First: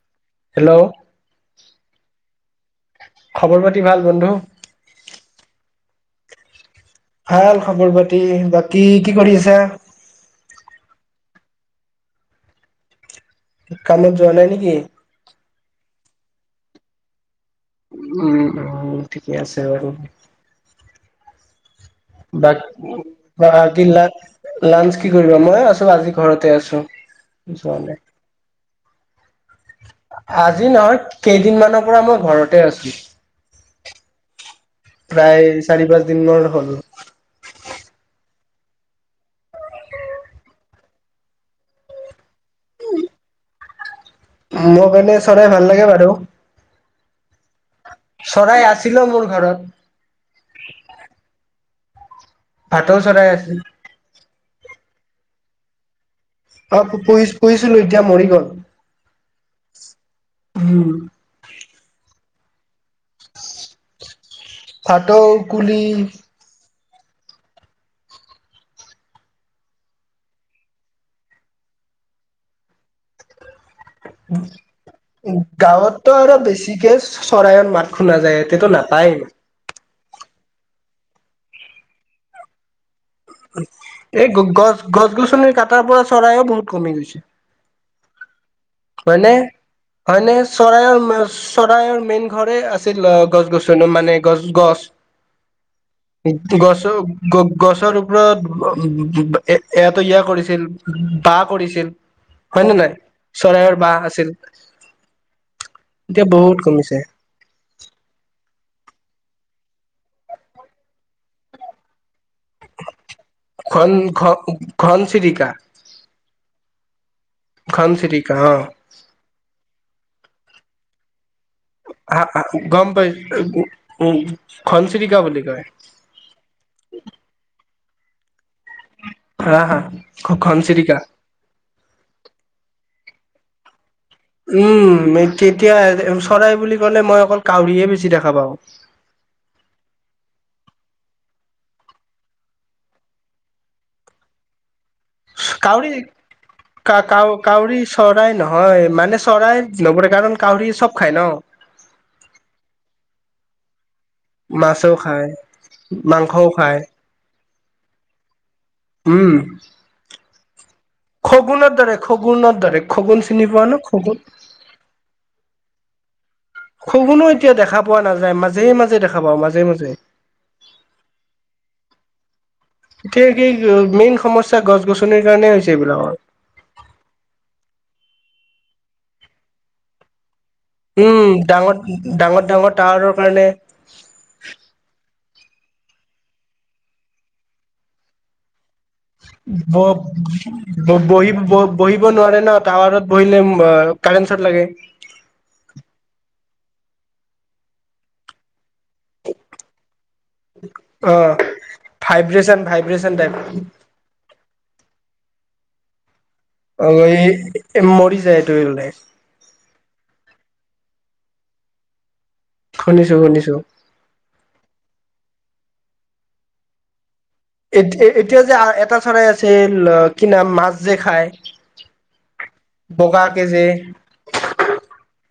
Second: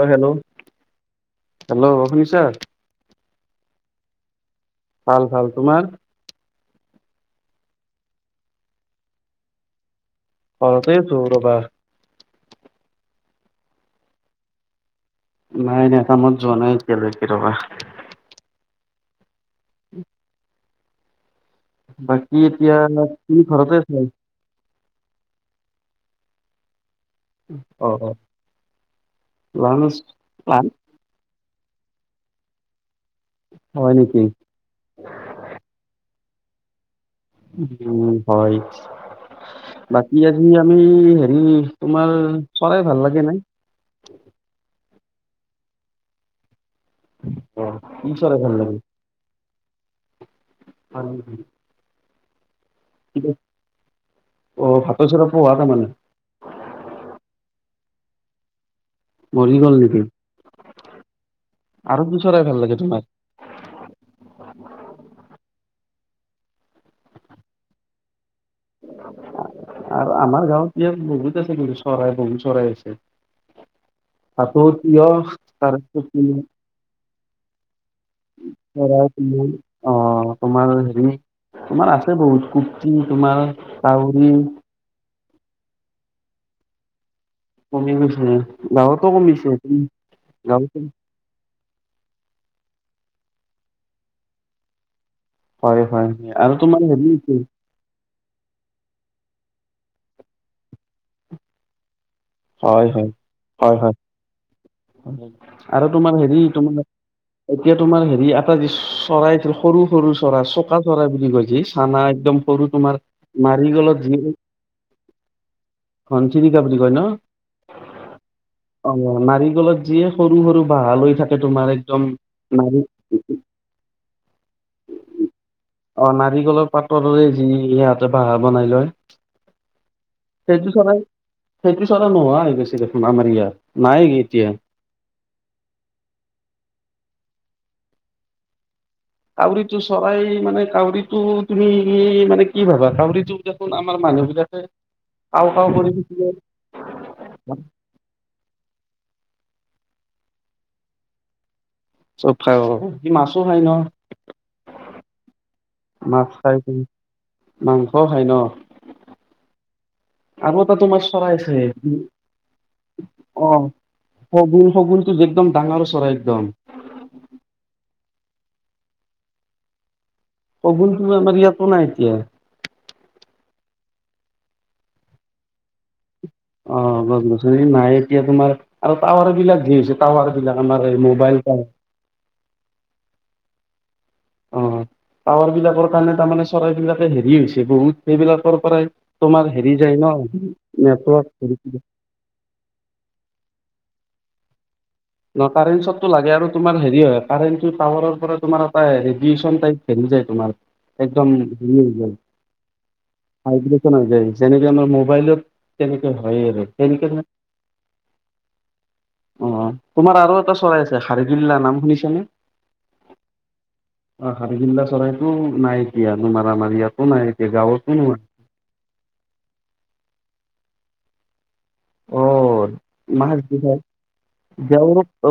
অ hello hello অ শুনিছা খবৰ পাতি ভাল বন্ধু ভাল ভাল তোমাৰ ভাল খবৰ পাতি বাকী কি কৰি আছা ঘৰতেইতো ৰবা কামত যোৱা নাই নেকি নাই নাই কামত যোৱা নাই এতিয়ালৈকে ৰবা উম উম ঠিকে আছে বাৰু বাকী বা এতিয়া তুমি ঘৰতে বাকী আছা লা লাঞ্চ কি কৰিবা মইও আজি ঘৰতে আছো যোৱা অ নাই অ লাঞ্চ আজি লাঞ্চ নহয় কেইদি দিনমানৰ পৰা মই ঘৰতে আছো হয় নেকি প্ৰায় চাৰি পাঁচ দিনৰ [unintelligible] হ'ল উম হয় বাকী আজি আমি হেৰি তোমাৰ চৰাই ভাল লাগে নে মোৰ কাৰণে চৰাই ভাল লাগে বাৰু অ', কি ভাল চৰাই লাগে? আছিল‌ও মোৰ ঘৰত [unintelligible] ভাটৌ চৰাই আছে। অ' ভাটৌৰ চৰা পোহা তামানে? অ' পো-পোহিছ, পোহিছিলো এতিয়া মৰি গ'ল। মৰি গ'ল নেকি? উম আৰু কিচ চৰাই ভাল লাগে তোমাৰ? ভাটৌ, কুলি আৰু আমাৰ গাঁৱত ইয়াত বহুত আছে কিন্তু চৰাই, বহুত চৰাই আছে। ভাটৌ, তিয়হ গাঁৱতটো তাৰপিছত আৰু বেছিকে চৰাইঅৰ মাত খুনা যায় ইয়াতেটো ধৰা নাপায়েই। তোমাৰ অ' তোমাৰ হেৰি, তোমাৰ আছে বহুত কুপ্তি, তোমাৰ কাউৰী এই গ-গছ, গছ-গছনি কাটাৰ পৰা চৰাইয়ো বহুত কমি গৈছে। কমি গৈছে। গাঁৱতো হয় নে? কমিছে তুমি হয় নে? গাঁৱতো চৰায়ো মাছ চৰাইঅৰ মেইন ঘৰে আছিল আ-গছ গছনি মানে গছ, গছ। হয় হয় হয়। আৰু তোমাৰ হেৰি আছে, গছৰ-গ-গছৰ ওপৰত এ-এতেইয়া কৰিছিল বা কৰিছিল নে হয়, নাই? হয়। চৰাইৰ হয়, হয়, বাহ আছিল আৰু তোমাৰ এতিয়া হেৰি বহুত কমিছে তোমা-এতিয়া তোমাৰ হেৰি আ যিচ চৰাই সৰু, সৰু চৰাই চকা চৰাই বুলি কৈযি চানা একদম সৰু তোমাৰ মাৰি ঘন গলত যি, ঘন ঘন চিৰিকা ঘনচিৰিকা [unintelligible] কয় ন। ঘন চিৰিকা অ' নাৰিকলত যিয়ে সৰু, সৰু বাঁহা লৈ থাক তোমাৰ একদম নাৰি, গম পাই উ ঘনচিৰিকা বুলি কয় অ', নাৰিকলৰ পাতদৰে যি ইয়াত [unintelligible] হা, হা সেইটো চৰাই ঘ-ঘনচিৰিকা। সেইটো চৰাই নোহোৱা হৈ গৈছে দেখোন আমাৰ ইয়াত। নাই এতিয়া উম এ-তেতিয়া এজ এ-এ চৰাই বুলি ক'লে মই অকল কাউৰীহে বেছি দেখা পাওঁ। কাউৰীটো চৰাই, মানে কাউৰীটো তুমি কি মানে কি ভাবা? কাউৰীটো দেখোন আমাৰ মানুহবিলাকে কাউৰী কা-কাউ, কাউৰী চৰাই নহয় মানে চৰাই নপৰে, কাৰণ কাউৰিয়ে চব খাই ন'। চব খাই অ', ই মাছো খায় ন'? মাছো খায়। মাছ মাংসও খাই খায় মাংসও উম আব খগুনৰ দ্বৰে খগুনৰ দ্বৰে খগুন অ চিনি পোৱা ন খগুন শগুন শগুনটো যে একদম ডাঙৰ চৰাই একদম খগুনো এতিয়া দেখা পোৱা নাযায় মাজে মাজে দেখা পা মাজে মাজে শগুনটো আমাৰ ইয়াতো নাই এতিয়া এতিয়া কি মেইন সমস্্যা গছ গছনিৰ কাৰণে হৈছে এইবিলাকৰ অ গছ গছনি নাই এতিয়া তোমাৰ আৰু টাৱাৰ বিলাক যি হৈছে টাৱাৰ বিলাক আমাৰ এই উম মোবাইল টাৱাৰ ডাঙৰ ডাঙৰ ডাঙৰ টাৱাৰৰ কাৰণে অ পাৱাৰ বিলাকৰ কাৰণে তাৰমানে চৰাইবলাকে হেৰি হৈছে বহুত সেইবিলাকৰ পৰাই তোমাৰ হেৰি ব যায় ন নেটৱৰ্ক বহিব বহিব নোৱাৰে ন টাৱাৰত বহিলে কাৰেণ্ ছত লাগে ন কাৰেন্টতটো লাগে আৰু তোমাৰ হ হয় কাৰে টাৱাৰৰ পৰা তমাৰ ৰেডেনট হৰি যায় তোমাৰ অ একদম হেৰি হৈ যায় ভাইব্ৰেচন ভাইব্ৰেচন টাইপ হাই্ৰেন হৈ যায় যেনেকে আমাৰ মোবাইলত তেনেকুৱ হয় অ এই মৰিছাইটোলে অ তোমাৰ আৰু এটা চৰাইছোৰিফুল্লা নাম শুনিছানে শুনিছো শুনিছো অ হাৰগিল্লা চৰাইটোো নাইক ইিয় নো মাৰামাৰী আাতো নাই এতিয়া গাঁৱতো এতি নাই এতিয়া যে এটা চৰাই আছিল কিনা মাছ যে খাই অ মা বি যে যও অ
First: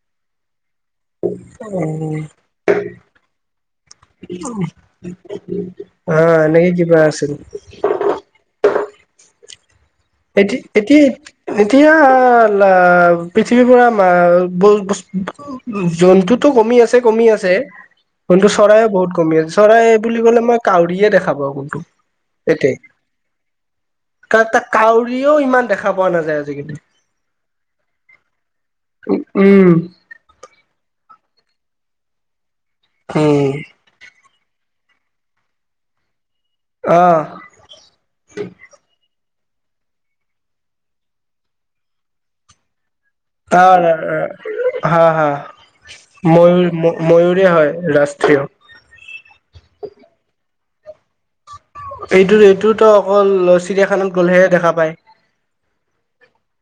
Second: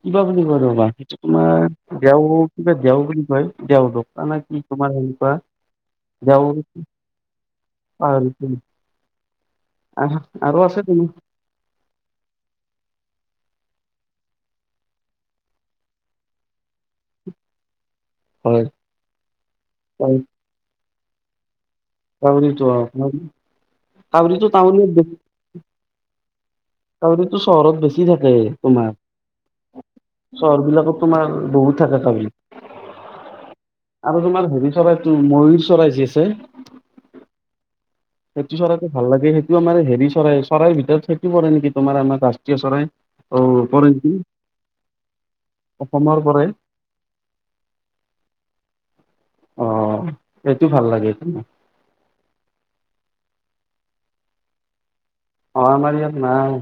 কিবা বুলি কৰবা তোমাৰ দেও কিবা দোও বুলি কয় দেও দ ন কি তোমাৰ হেৰিা অ এনেকে কিবা আছিল যাও আহ আৰু আছে এ এতিয়া পৃথিৱীৰ পৰা জন্তুতো কমি আছে কমি আছে কিন্তু হয় চৰাইে বহুত কমি আছে চৰাই বুলি ক'লে মই কাউ কৰিয়ে দেখাব কোনটো ত ঋত কা তঋত ত তাক কাউৰীও ইমান দেখা পোৱা নাযায় আজিকালি কউৰিতো চহৰত বেছি থাকে তোমাৰ উম চহৰ বিলাকত তোমাৰ বহুত থাকে ত। উম', আৰু তোমাৰ হেৰি চৰাইটো ময়ুৰ চৰাই যি আছে। অঁহ ', সেটো চৰাইটো ভাল লাগেই। আমাৰ হেৰি চৰাই চৰাইৰ ভিতৰত চেকি পৰে নেকি তোমাৰ আমাৰ ৰাষ্ট্ৰীয় চৰাই। অ অহ পৰে নেকি ', হা - হা অসমৰ পৰে ময়ুৰ ময়ুৰে হয় ৰাষ্ট্ৰীয়। এইটো ভাল লাগেটো যি এইটো - এইটোতো অকল চিৰিয়াখানাত গ'লেহে দেখা পায়। অহ আমাৰ ইয়াত নাই।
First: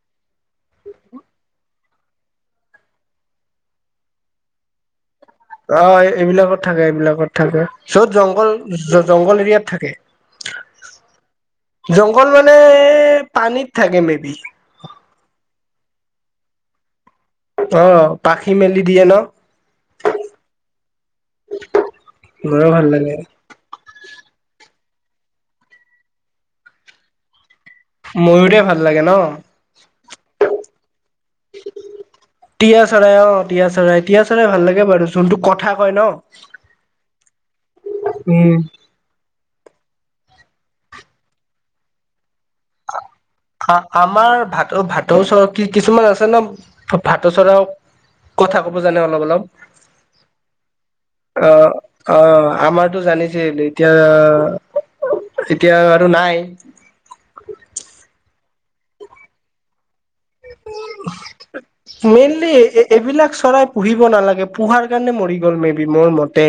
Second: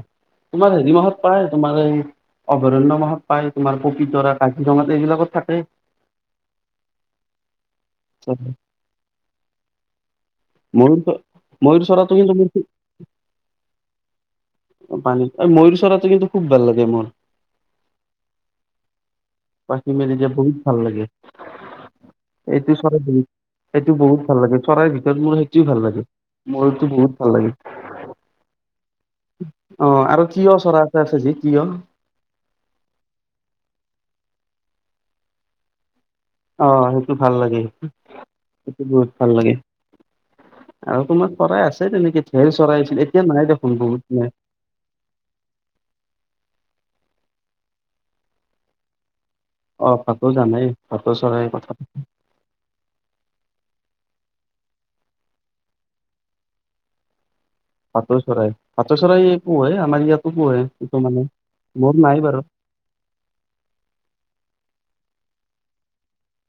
তোমাৰ হেৰি মাহাত পায় তোমাৰ এই অভয়াৰণ্যত মাহাত পায় তোমাৰ পবিতৰা কাজিৰঙাত এইবিলাকত থাকে অহ ', এইবিলাকত থাকে এইবিলাকত থাকে য'ত জংঘল জংঘল এৰিয়াত থাকে। ময়ুৰ চ ময়ূ চৰাটো জংঘল কিন্তু ম মানে পানীত থাকে মে বি পানী ময়ূৰ চৰাটো কিন্তু। খুব ভাল লাগে মোৰ। অ' পাখি মেলি দিয়ে ন। পাখি মেলিলে বহুত ভাল লাগে মোৰো এইটো ভাল চৰাই লাগে বহুত এইটো বহুত ভাল লাগে চৰাইৰ। ত' মোৰ সেইটোে ভাল লাগে মোৰতো বহুত ভাল লাগে। ময়ূৰে ভাল লাগে ন অ আৰু তিঁয়হ চৰা এটা আছে যি তিঁয়হ তিয়াঁ চৰাই অঁহ ', তিয়াঁ চৰাই তিয়াঁ ভাল লাগে বাৰু যোনটো কথা কয় ন। অহ ', সেইটো ভাল লাগে উম। সেইটো বহুত ভাল লাগে। আৰু অকনমান চৰাই আছে তেনেকে। ঢেৰ চৰাই আছিল এতিয়া নাই দেখোন আঁ বহুত - নাই আমাৰ ভাটৌ ভাটৌ চৰ কিছুমান আছে ন। ভাতৌ চৰাইও কথা ক'ব জানে অলপ - অলপ। অ ভাতো জানাই ভাটৌ চৰাই অহ কথা ', - অহ ', আমাৰটো জানিছে এতিয়া - এতিয়া আৰু আৰু নাই। [inaudible] ভাটৌ চৰাই - ভাটৌ চৰাই এ পূঢ়ে আমাৰ ইয়াত। বাৰু মেইনলি এইবিলাক চৰাই পুঢ়িব নালাগে পোহাৰ কাৰণে মৰি ল মে বি মোৰ মতে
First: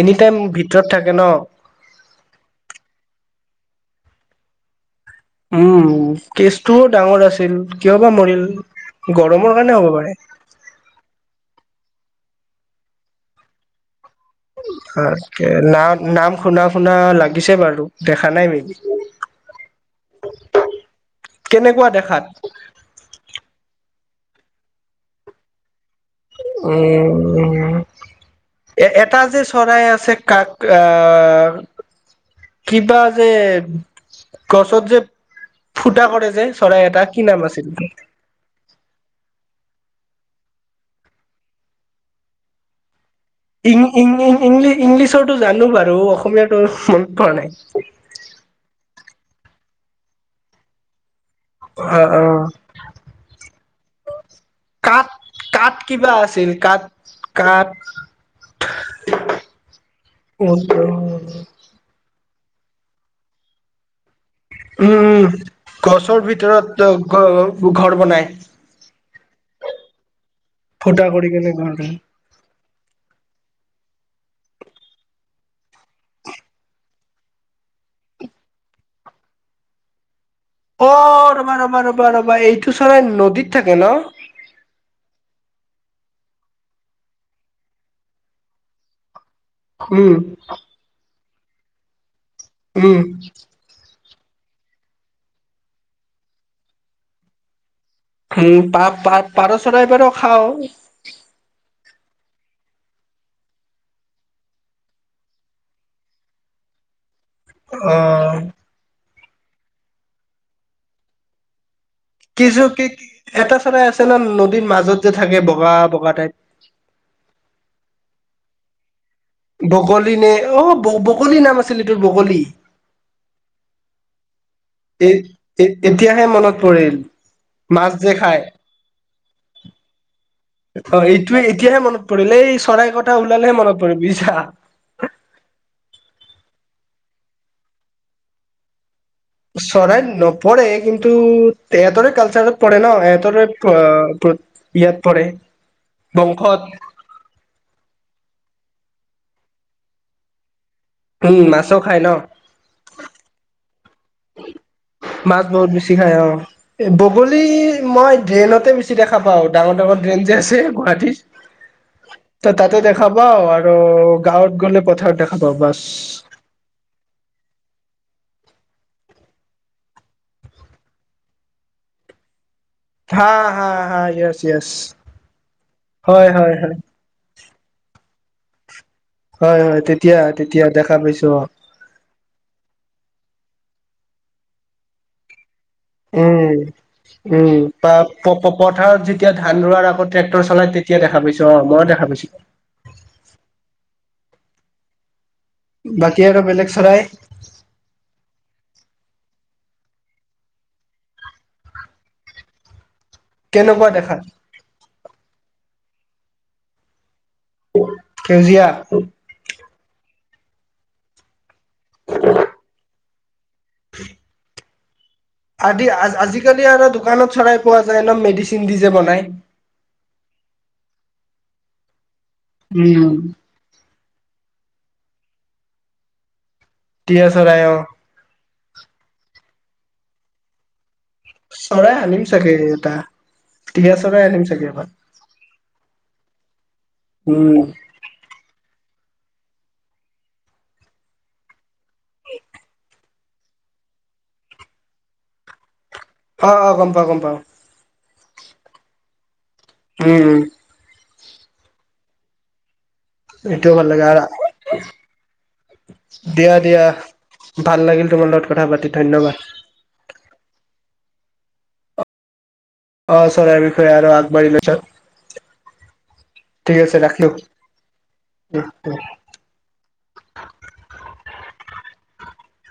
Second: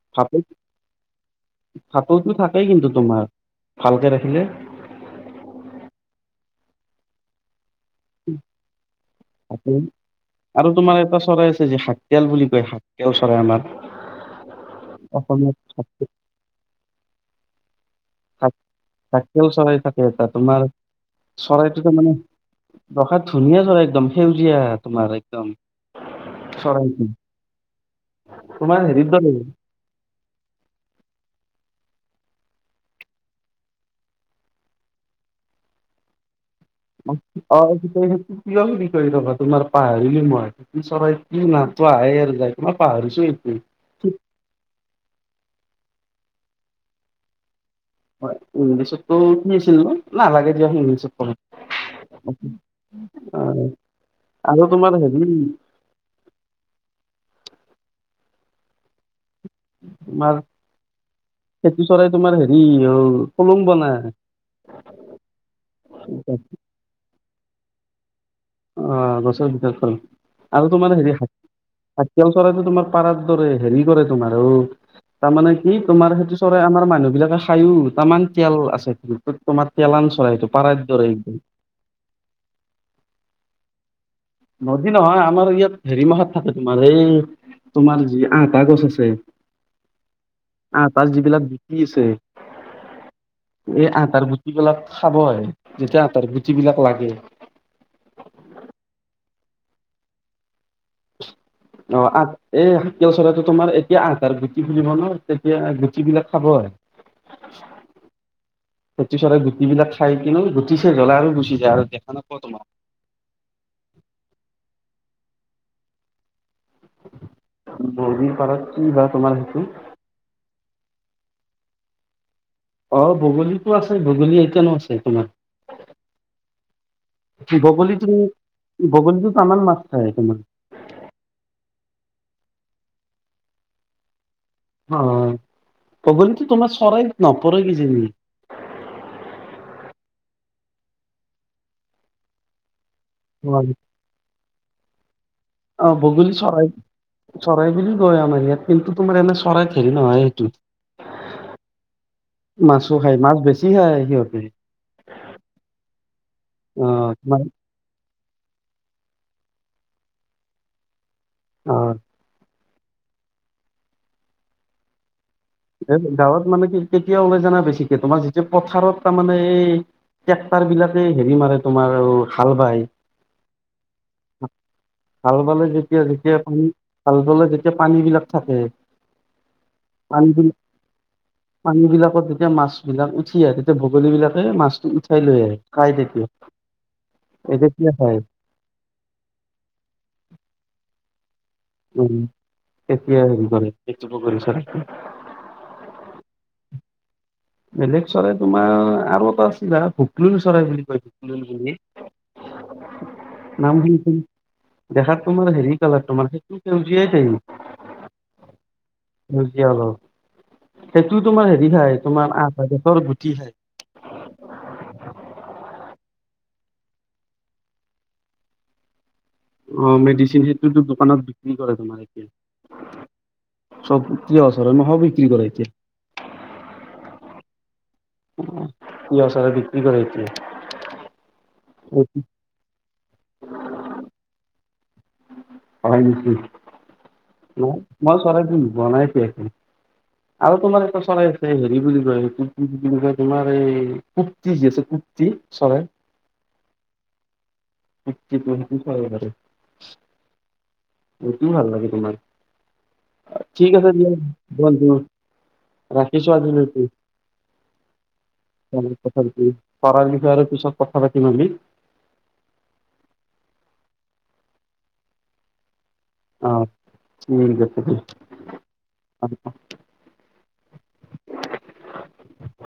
এনি টাইম ভাটৌটো ভিতৰত থাকে ন। -ভাটৌটো থাকেই কিন্তু তোমাৰ। ভালকে ৰাখিলে। উম', কেচটোও ডাঙৰ আছিল। কিয় বা মৰিল গৰমৰ ভাটৌ কাৰণে হ'ব পাৰে। তেল বুলি কয় শাক তেল চৰাই আমাৰ। তাক অসমীয়াত শাক নাম- নাম শুনা শুনা লাগিছে বাৰু। দেখা নাই মে বি থাকেল চৰাই থাকে এটা তোমাৰ চৰাইটো কেনেকুৱা তো মানে দেখাত দেখাত ধুনীয়া চৰাই একদম। সেউজিয়া তোমাৰ একদম। চৰাইটো উম তোমাৰ এ হেৰিৰ এটা দৰে যে চৰাই আছে কাক আ কিবা যে গছত যে ফুটা কৰে যে। চৰাই এটা কি [unintelligible] নাম আছিল? তোমাৰ [unintelligible] মই চৰাইটি নাপাইয়ে [unintelligible] পাহৰি ইং ইং ইং ইংলিছত। টো জানো বাৰু অসমীয়াাতো মনত পোৱা নাই। হয় ইংলিছতো [unintelligible] নাই নালাগে দিয়া ইিংলিছত পঢ়ি। অ', অ', আৰু তোমাৰ কাত হেৰি কাত কিবা আছিল কাত কাত। [unintelligible] তোমাৰ [unintelligible] সেইটো চৰাই তোমাৰ হেৰি অ, [unintelligible] বনাাই। উম গছৰ ভিতৰতো ঘৰ বনাই। অ গছৰ ভিৰতত ঘ আৰু তোমাৰ ফুটা হেৰি কৰি কেনে ঘৰ বনাই। হাকিয়াল চৰাইটো তোমাৰ পাৰাৰ দৰে। হেৰি কৰে তোমাৰ অ তাৰমানে কি তোমাৰ সেইটো চৰাই আমাৰ মানুহ বিলাকে খায়ো তাৰমানে তেল আছে তোমাৰ তেল আ অ ৰ'বা ৰ'বা ৰ'বা ৰ'বা এইটো চৰাই নদীত থাকে ন? নদী নহয় আমাৰ ইয়াত হেৰি মাখাত থাকে তোমাৰ এই তোমাৰ যি আটা গছ আছে। উম। কি হৈছে? উম। তাৰ গুটিবিলাক খাব আহে যেতিয়া আঠাৰ গুট বিলাক লাগে। উম পা পা পাৰ চৰাইবাৰো খাওঁ। অ', আ এই শাকেল চৰাইটো তোমাৰ এতিয়া আটাৰ গুটি খুলিব ন তেতিয়া গুটি বিলাক খাব। অঁ, ফেটি চৰাই গুটিবিলাক খাই কিনু গুটিছে জ্বলে আৰু গুচি যায় নাপাওঁ কিছু তোমাক কি এটা চৰাাই আছে না নদীৰ মাজত যে থাকে বগা বগা টাইপ। নদীৰ পাৰত, কিবা? বগলী নে অ ব ব বগলি নাম আছিল সিটোৰ বগলী। অ বগলীতো আছে বগলী। এতিয়ানো আছে এ তোমাৰ এ এতিয়াহে মনত পৰে মাছ বগলীতো যে খাই বগলীটোত আমাৰ মাছ খায় তোমাৰ অ এইটোৱে এতিয়াহে মনত পৰিলে এই চৰাই কথা ওলালেহে মনত পৰে বুজিছা। হয় বগলীটো তোমাৰ চৰাইত নপৰে কি জানি। চৰাইত নপৰে কিন্তু তেহঁতৰে কালচাৰত পৰে ন'। এটাৰে হয়। প প্ৰ ইয়াত পৰে। অ', বগলী বংশত চৰাই, চৰাই বুলি কয় আমাৰ ইয়াত কিন্তু তোমাৰ এনে চৰাই হেৰি নহয় সেইটোত। উম, মাছো খাই ন'। মাছো খায় [unintelligible] মাছ মই বেছি খাওঁ, অ', বগলী মই ড্ৰেইনতে বেছি দেখা পাওঁ। ডাঙৰ, ডাঙৰ ড্ৰেন যে, আছে গুৱাহাটী অ'। তাতে দেখা পাওঁ আৰু গাঁৱত গ'লে পথাৰত দেখ এ, গাঁৱত মানে কি-কেতিয়া ওলাই জানা বেছিকে তোমাৰ যেতিয়া পথাৰত তাৰ মানে এই ট্ৰেক্টাৰ বিলাকে হেৰি মাৰে তোমাৰ অ' হাল বাই, হা হা হা য়েছ য়েছ হাল বালে যেতিয়া, হয় যেতিয়া হয় তুমি হয় হাল বালে তেতিয়া পানী বিলাক তাকে হয়, হয় তে পানী বি, পানী বিলাকত যেতিয়া মাছ বিলাক উঠি আহে তেত বগলী বিলাকে মাছটো উঠাই লৈ আহে। খাই তেতিয়া উম, এ উম, তেতিয়া খাই প-প-প-পথাৰত যেতিয়া ধান ৰোৱাৰ আগত ট্ৰেক্টৰ চলাই তেতিয়া দেখা পাই উম, তেতিয়া হেৰি কৰে এইটো [unintelligible] বাকী আৰু বেলেগ চৰাই বেলেগ চৰাই তোমাৰ [unintelligible] বুলি নাম কেনেকুৱা কি দেখা [unintelligible] দেখাত তোমাৰ হেৰি তোমাৰ সজিয়াই য সেউজীয়া সেউজীয়া অলপ। সেইটো তোমাৰ হেৰি থ তোমাৰ আ [unintelligible] কি খাই? [unintelligible] [inaudible] আদি আজিকালি আৰু দোকানত চৰাই পোৱা যায় একদম মেডিচিন দি যে বনাই। অ' মেডিচিন সেইটোতো দোকানত বিক্ৰী কৰে তোমাৰ উম এতিয়া। চব কি আছৰ মই হবি কি কৰা এতিয়া? তিয়া চৰাই অ'। তিয় চৰাই বিক্ৰী কৰে এতিয়া। চৰাই আনিম চাগে এটা, তিহা চৰাই আনিম চাগে এইবাৰ। হয় নেকি, উম মোৰ চৰাই দিন হোৱা নাই। [unintelligible] আৰু তোমালোকৰ চৰাই [unintelligible] তোমাৰ এই কুপ্তি যি আছে কুপ্তি চৰাই, আহ অ গম পাওঁ গম পাওঁ, [unintelligible] উম এইট ভাল লাগে তোমাক। ঠিক এইটোও ভাল আছে লাগে দিয়া আৰু ৰাখিছো দিয়া দিয়া আজিলৈকে ভাল লাগিল তোমাৰ লগত কথা পাতি ধন্যবাদ। পিচত কথা পাতিম আমি, আহ ছাৰ এই বিষয়ে আৰু আগবাঢ়িলে ছাৰ। অঁ ঠিক আছে দে, ৰাখিলো অ'অ' [unintelligible]